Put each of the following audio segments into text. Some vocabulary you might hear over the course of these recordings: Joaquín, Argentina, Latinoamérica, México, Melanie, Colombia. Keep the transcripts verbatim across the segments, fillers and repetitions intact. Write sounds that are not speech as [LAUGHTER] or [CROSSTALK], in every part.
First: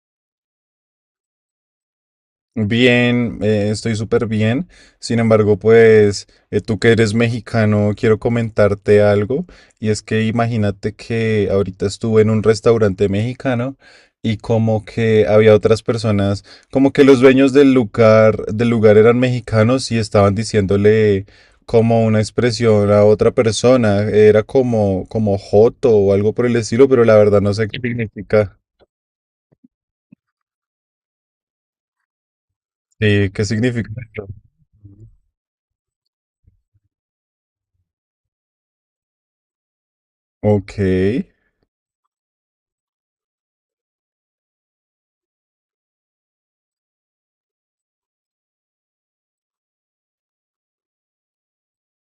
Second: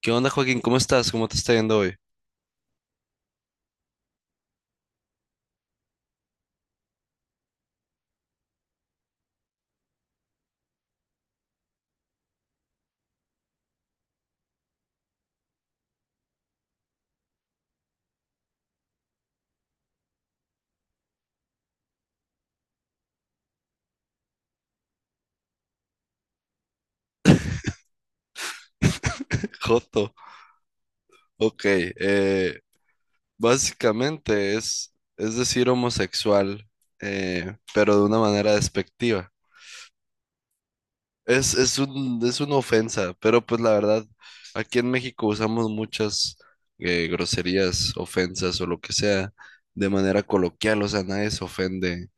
¿Qué onda, Joaquín? ¿Cómo estás? ¿Cómo te está yendo hoy? Bien, eh, estoy súper bien. Sin embargo, pues eh, tú que eres mexicano, quiero comentarte algo. Y es que imagínate que ahorita estuve en un restaurante mexicano y como que había otras personas, como que los dueños del lugar, del lugar eran mexicanos y estaban diciéndole como una expresión a otra persona. Era como, como joto o algo por el estilo, pero la verdad no sé qué significa. Joto. Ok. eh, Sí, ¿qué significa? Básicamente es, es decir homosexual, eh, pero de una manera despectiva. Ok. Es, es un, es una ofensa, pero pues la verdad, aquí en México usamos muchas eh, groserías, ofensas o lo que sea de manera coloquial, o sea, nadie se ofende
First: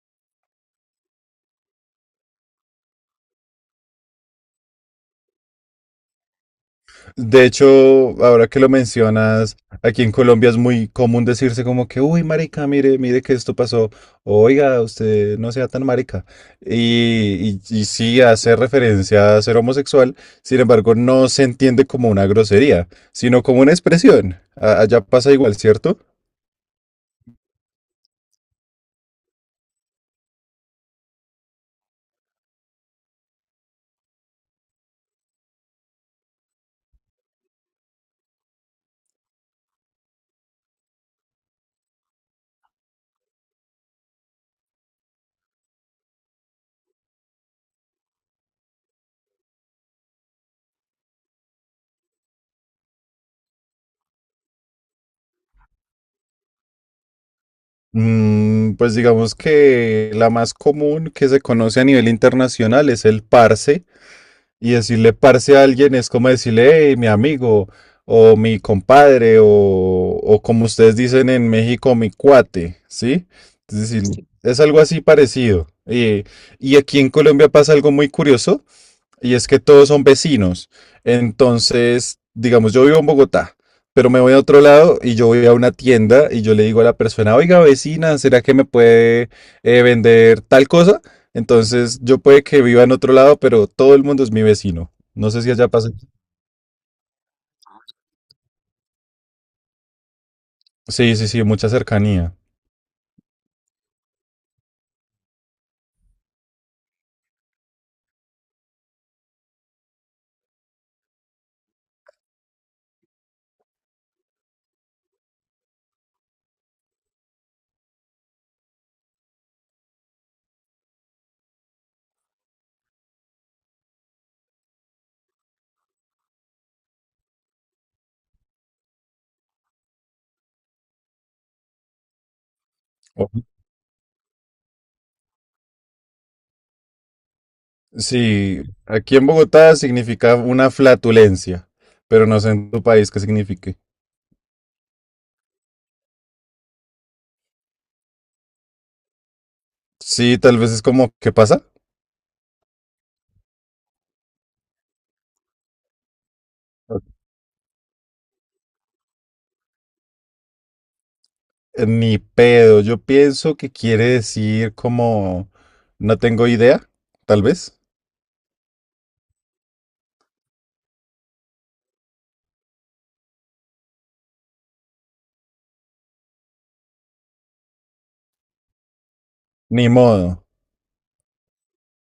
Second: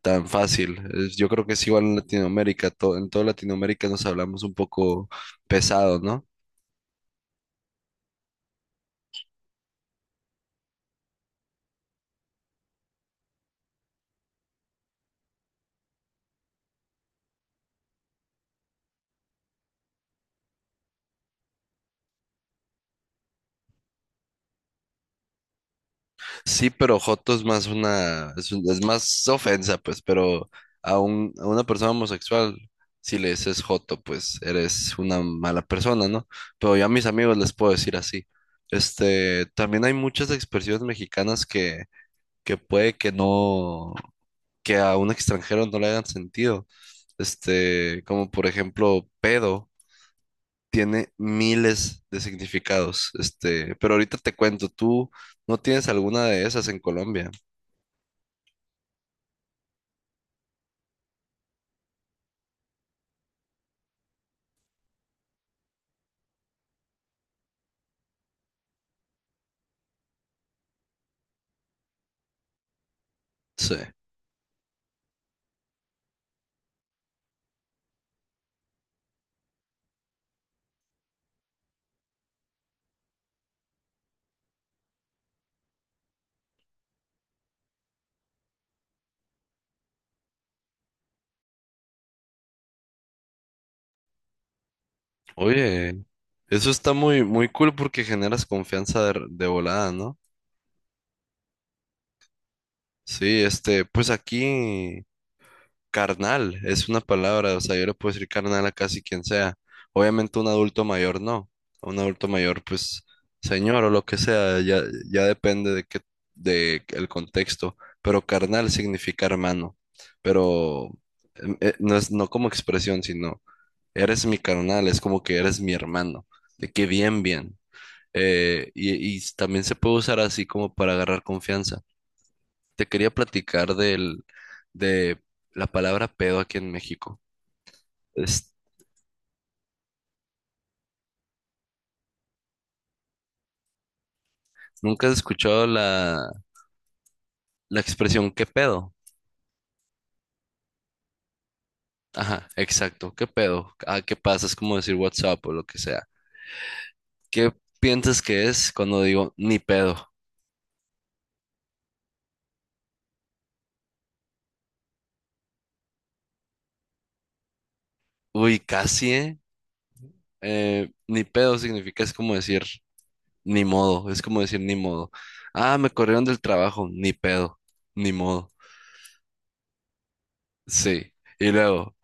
tan fácil. Es- yo creo que es igual en Latinoamérica, to- en toda Latinoamérica nos hablamos un poco pesado, ¿no? De hecho, ahora que lo mencionas, aquí en Colombia es muy común decirse como que, uy, marica, mire, mire que esto pasó. Oiga, usted no sea tan marica. Y, y, y sí hace referencia a ser homosexual, sin embargo, no se entiende como una grosería, sino como una expresión. A- Allá pasa igual, ¿cierto? Sí, pero joto es más una, es, un- es más ofensa, pues, pero a, un, a una persona homosexual, si le dices joto, pues eres una mala persona, ¿no? Pero yo a mis amigos les puedo decir así. Este, también hay muchas expresiones mexicanas que, que puede que no, que a un extranjero no le hagan sentido. Este, como por ejemplo, pedo tiene miles de significados. Este, pero ahorita te cuento, ¿tú no tienes alguna de esas en Colombia? Mm, pues digamos que la más común que se conoce a nivel internacional es el parse. Y decirle parce a alguien es como decirle, hey, mi amigo, o mi compadre, o, o como ustedes dicen en México, mi cuate, ¿sí? Sí. Es decir, sí. Es algo así parecido. Eh, y aquí en Colombia pasa algo muy curioso, y es que todos son vecinos. Entonces, digamos, yo vivo en Bogotá, pero me voy a otro lado y yo voy a una tienda y yo le digo a la persona, oiga, vecina, ¿será que me puede eh, vender tal cosa? Entonces, yo puede que viva en otro lado, pero todo el mundo es mi vecino. No sé si allá pasa. Oye, eso está muy, muy cool porque generas confianza de, de volada, ¿no? Sí, sí, sí, mucha cercanía. Sí, este, pues aquí carnal es una palabra, o sea, yo le puedo decir carnal a casi quien sea. Obviamente un adulto mayor no. A un adulto mayor, pues, señor o lo que sea, ya, ya depende de qué, de el contexto. Pero carnal significa hermano. Pero em, eh, no es, no como expresión, sino eres mi carnal, es como que eres mi hermano. De que bien, bien. Eh, y, y también se puede usar así como para agarrar confianza. Te quería O- platicar del, de la palabra pedo aquí en México. Es- Sí, aquí en Bogotá significa una flatulencia, pero no sé en tu país qué signifique. ¿Nunca has escuchado la, la expresión qué pedo? Sí, tal vez es como, ¿qué pasa? Ajá, exacto, qué pedo. Ah, ¿qué pasa? Es como decir WhatsApp o lo que sea. ¿Qué piensas que es cuando digo ni pedo? Ni pedo, yo pienso que quiere decir como no tengo idea, tal vez. Uy, casi, ¿eh? Eh, ni pedo significa es como decir ni modo, es como decir ni modo. Ah, me corrieron del trabajo, ni pedo, ni modo. Ni modo. Sí. Y luego,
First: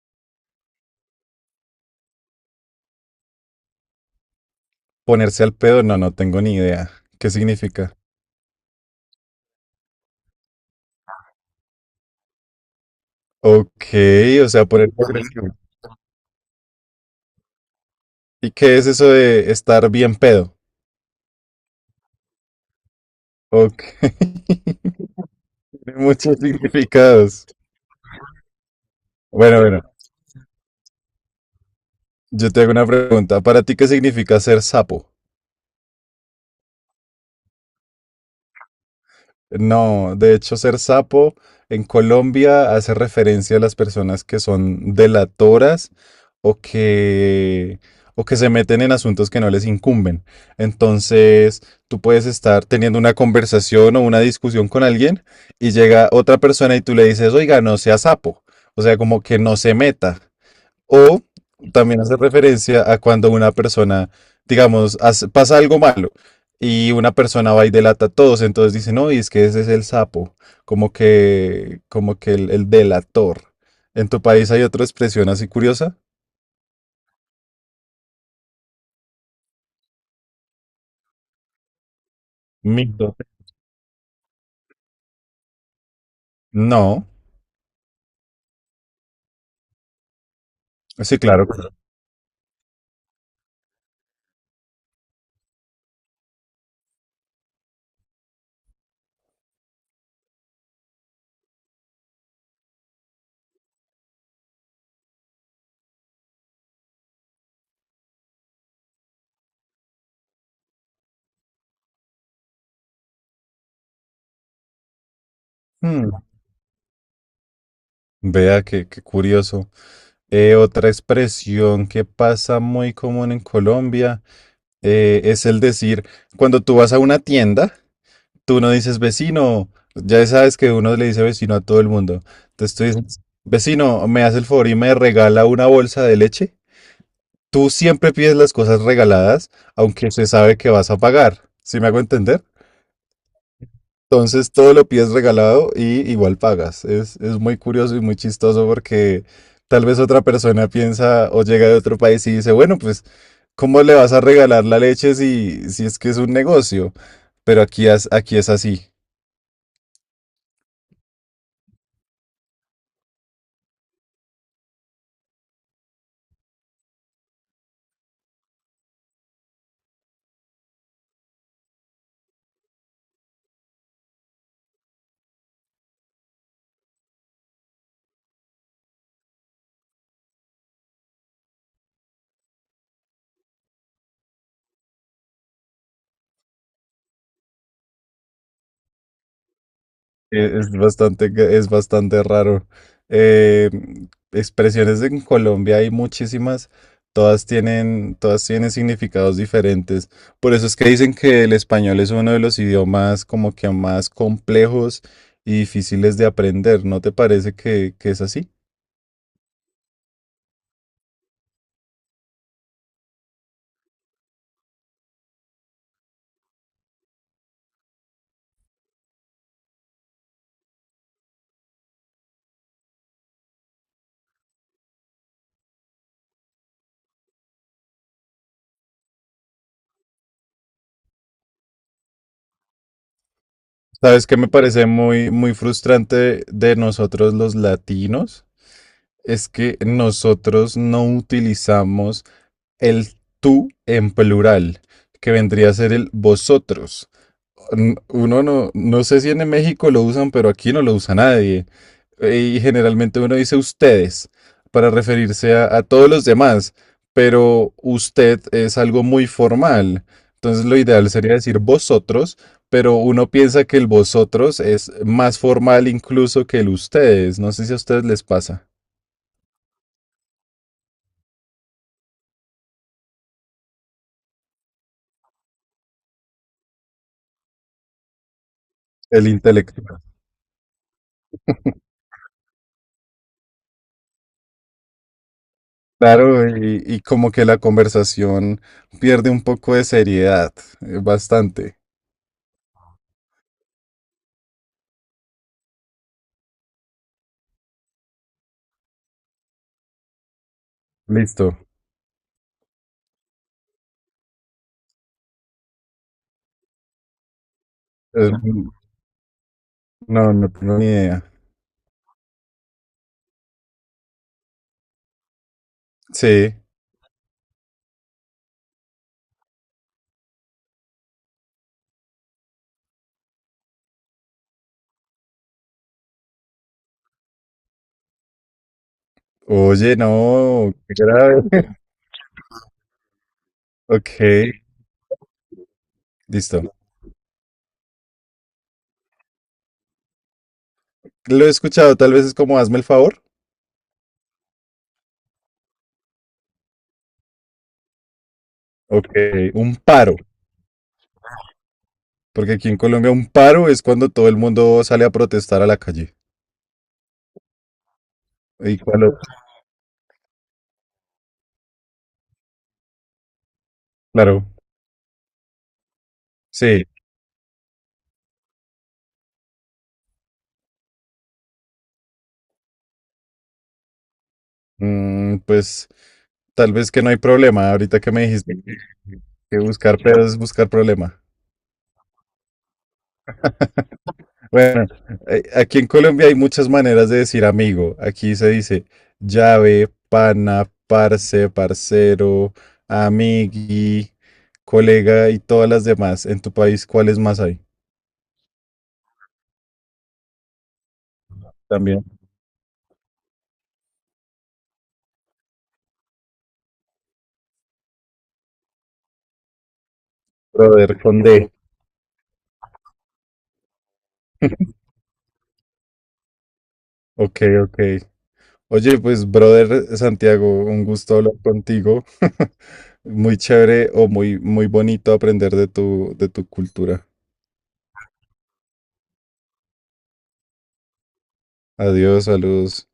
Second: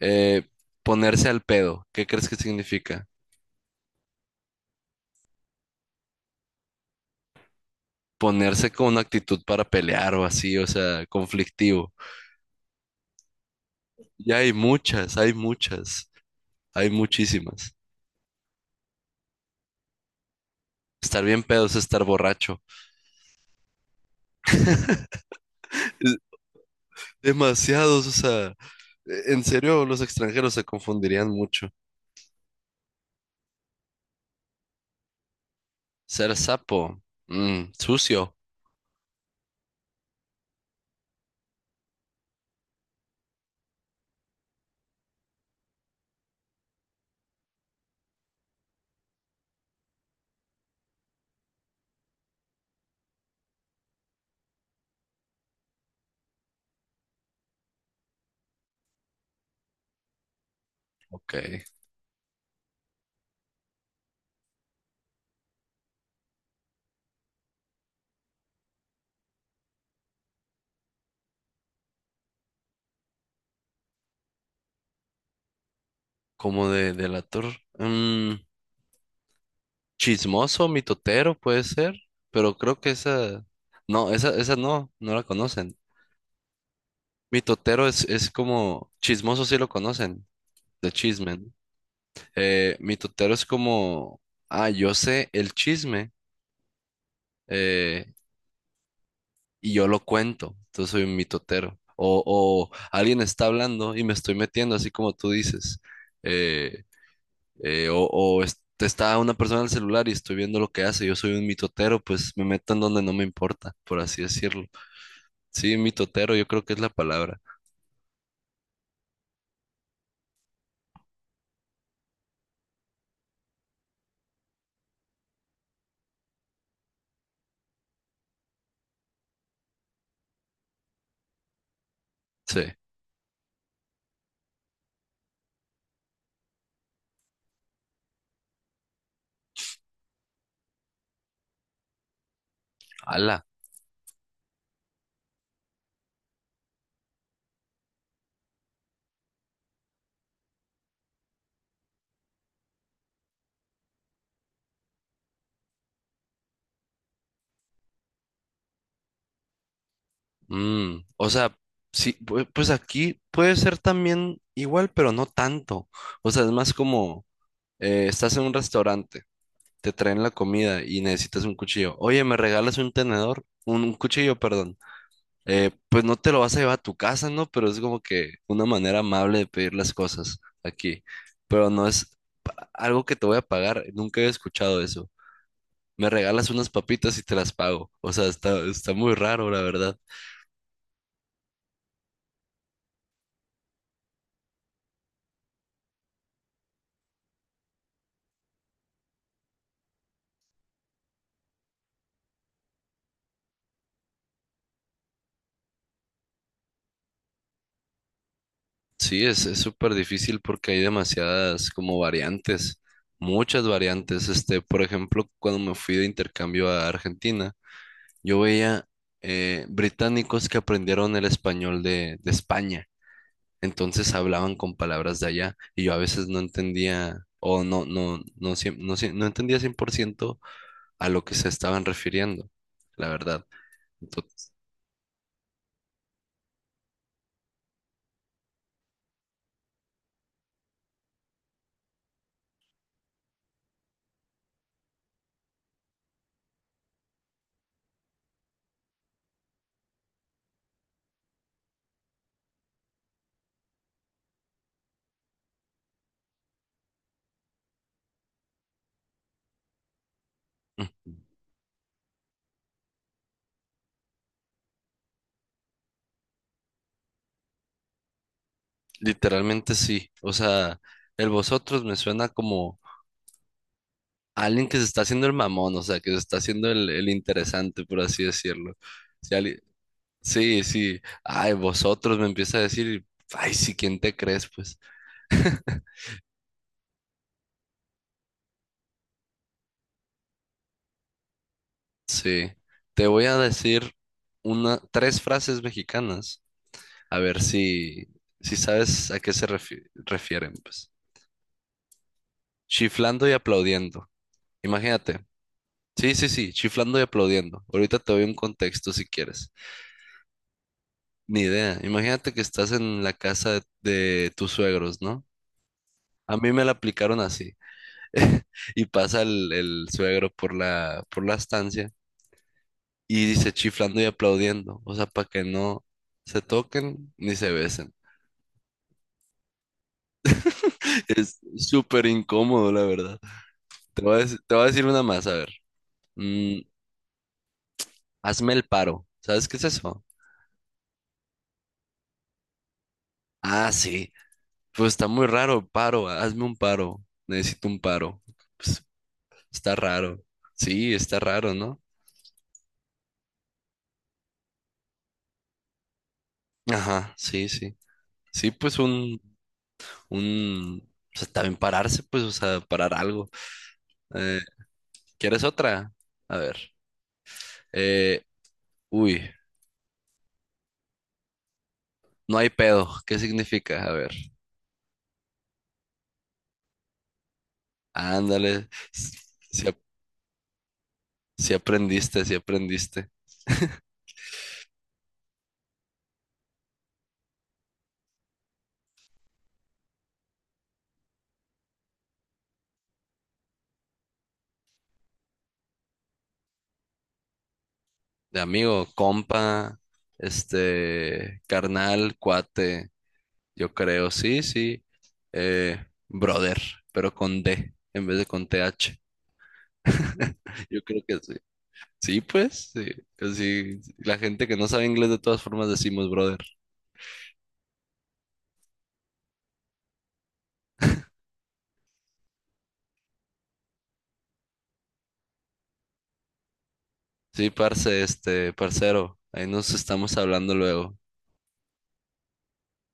eh, ponerse al pedo. ¿Qué crees que significa? Ponerse al pedo, no, no tengo ni idea. ¿Qué significa? Ponerse con una actitud para pelear o así, o sea, conflictivo. Ok, Y o hay sea, ponerse muchas, hay agresivo. muchas, hay muchísimas. ¿Y qué es eso de estar bien pedo? Estar bien pedo es estar borracho. Ok, [LAUGHS] tiene Es- muchos significados. Demasiados, o sea, e- en Bueno, serio, bueno, los extranjeros se confundirían mucho. yo te hago una pregunta. ¿Para ti qué significa ser sapo? Ser sapo, mm, sucio, No, de hecho, ser sapo en Colombia hace referencia a las personas que son delatoras o que, o que se meten en asuntos que no les incumben. Entonces, tú puedes estar teniendo una conversación o una discusión con alguien y llega otra persona y tú le dices, oiga, no sea sapo. O sea, como que no se meta. O ok. también hace referencia a cuando una persona, digamos, hace- pasa algo malo y una persona va y delata a todos, entonces dice, no, y es que ese es el sapo, como que, como que el, el delator. ¿En tu país hay otra expresión así curiosa? Como de delator, chismoso, mitotero puede ser, pero creo que Mito. esa, no, esa, esa no, no la conocen. No, Mitotero es, es como, chismoso sí lo conocen, de sí, chisme. ¿No? claro. Eh, mitotero es como, ah, yo sé el chisme eh, y yo lo cuento, entonces soy un mitotero. O, o alguien está hablando y me estoy metiendo, así como tú dices. Eh, eh, o o es- está una persona en el celular y estoy viendo lo que hace, yo soy un mitotero, pues me meto en donde no me importa, por así decirlo. Sí, Hmm, mitotero, yo creo que es la palabra. vea qué, qué curioso. Eh, otra expresión que pasa muy común en Colombia eh, es el decir, cuando tú vas a una tienda, tú no dices vecino, ya sabes que uno le dice vecino a todo el mundo. Sí. Entonces tú dices, vecino, ¿me hace el favor y me regala una bolsa de leche? Tú siempre pides las cosas regaladas, aunque se sabe que vas a pagar. ¿Sí me hago entender? Ala. Entonces todo lo pides regalado y igual pagas. Es, es muy curioso y muy chistoso porque tal vez otra persona piensa o llega de otro país y dice, bueno, pues, ¿cómo le vas a regalar la leche si, si es que es un negocio? Pero aquí, es- aquí es así. Mm, o sea, sí, pu- pues aquí puede ser también igual, pero no tanto. O sea, es más como eh, estás en un restaurante, te traen la comida y necesitas un cuchillo. Oye, ¿me regalas un tenedor? Un, un cuchillo, perdón. Eh, pues no te lo vas a llevar a tu casa, ¿no? Pero es como que una manera amable de pedir las cosas aquí. Pero no es pa- algo que te voy a pagar. Nunca he escuchado eso. Me regalas unas papitas y te las pago. O sea, está, está muy raro, la verdad. Eh, Es bastante, ca- es bastante raro. Eh, Expresiones en Colombia hay muchísimas, todas tienen, todas tienen significados diferentes. Por eso es que dicen que el español es uno de los idiomas como que más complejos y difíciles de aprender. ¿No te parece que, que es así? Sí, es, es súper difícil porque hay demasiadas como variantes, muchas variantes. Este, por ejemplo, cuando me fui de intercambio a Argentina, yo veía eh, británicos que aprendieron el español de, de España. Entonces hablaban con palabras de allá y yo a veces no entendía o no, no, no, cien- no, cien- no entendía cien por ciento a lo que se estaban refiriendo, la verdad. ¿Sabes qué me Entonces, parece muy, muy frustrante de nosotros los latinos? Es que nosotros no utilizamos el tú en plural, que vendría a ser el vosotros. N- Uno no, no sé si en México lo usan, pero aquí no lo usa nadie y generalmente uno dice ustedes para referirse a, a todos los demás, pero usted es algo muy formal. Entonces lo ideal sería decir vosotros, pero uno piensa que el vosotros es más formal incluso que el ustedes. No sé si a ustedes les pasa. literalmente sí. O sea, el vosotros me suena como alguien que se está haciendo el mamón, o sea, que se está haciendo el, el interesante, por así decirlo. El Si alguien- intelectual. Sí, sí. Ay, vosotros me empieza a decir, y, ay, sí, ¿quién te crees? Pues Claro, y, y como que la conversación pierde un poco de seriedad, eh, bastante. sí. Te voy a decir una, tres frases mexicanas, a ver si, si sabes a qué se refi- refieren, pues. Listo. Chiflando y aplaudiendo. Imagínate. Sí, sí, sí, chiflando y aplaudiendo. Ahorita te doy Eh, un contexto si quieres. no, no tengo ni idea. Ni idea. Imagínate que estás en la casa de, de tus suegros, ¿no? A mí Sí. me la aplicaron así. [LAUGHS] Y pasa el, el suegro por la, por la estancia y dice chiflando y aplaudiendo. O sea, para que no se toquen ni se besen. Oye, no, qué [LAUGHS] Es grave. súper incómodo, la verdad. Te voy a Ok, decir, te voy a decir una más, a ver. Mm, listo. hazme el paro. ¿Sabes qué es eso? Lo he escuchado, tal vez es como hazme el favor. Ah, sí. Pues está muy raro, paro. Hazme un paro. Necesito un paro. Pues, Ok, un está paro, raro. Sí, está raro, ¿no? porque aquí en Colombia un paro es cuando todo el mundo sale a protestar a la calle. Ajá, sí, sí. Sí, Y pues cuando- un, un, o sea, también pararse, pues, o sea, parar algo. Eh, claro, ¿quieres otra? A ver. sí, Eh, uy, no hay pedo. ¿Qué significa? A ver. mm, pues tal vez que no hay problema. Ahorita que me dijiste Ándale. Si, que si buscar pedos es buscar problema. si aprendiste, si aprendiste. [LAUGHS] Bueno, eh, aquí en Colombia hay muchas maneras de decir amigo. Aquí se dice llave, pana, parce, parcero, amigui, colega y todas las demás. En tu país, ¿cuáles más hay? De amigo, compa, este, También, carnal, cuate, yo creo, sí, sí. Eh, brother, pero con D en vez de con T H. [LAUGHS] Yo brother creo que con sí. D. Sí, pues, sí. Así, la gente que no sabe inglés de todas formas decimos brother. Ok, ok. Oye, pues, brother Santiago, un gusto hablar contigo. [LAUGHS] Muy chévere o muy, muy bonito aprender de tu, de tu cultura. Sí, parce, este, parcero, ahí nos estamos hablando luego. Adiós, saludos.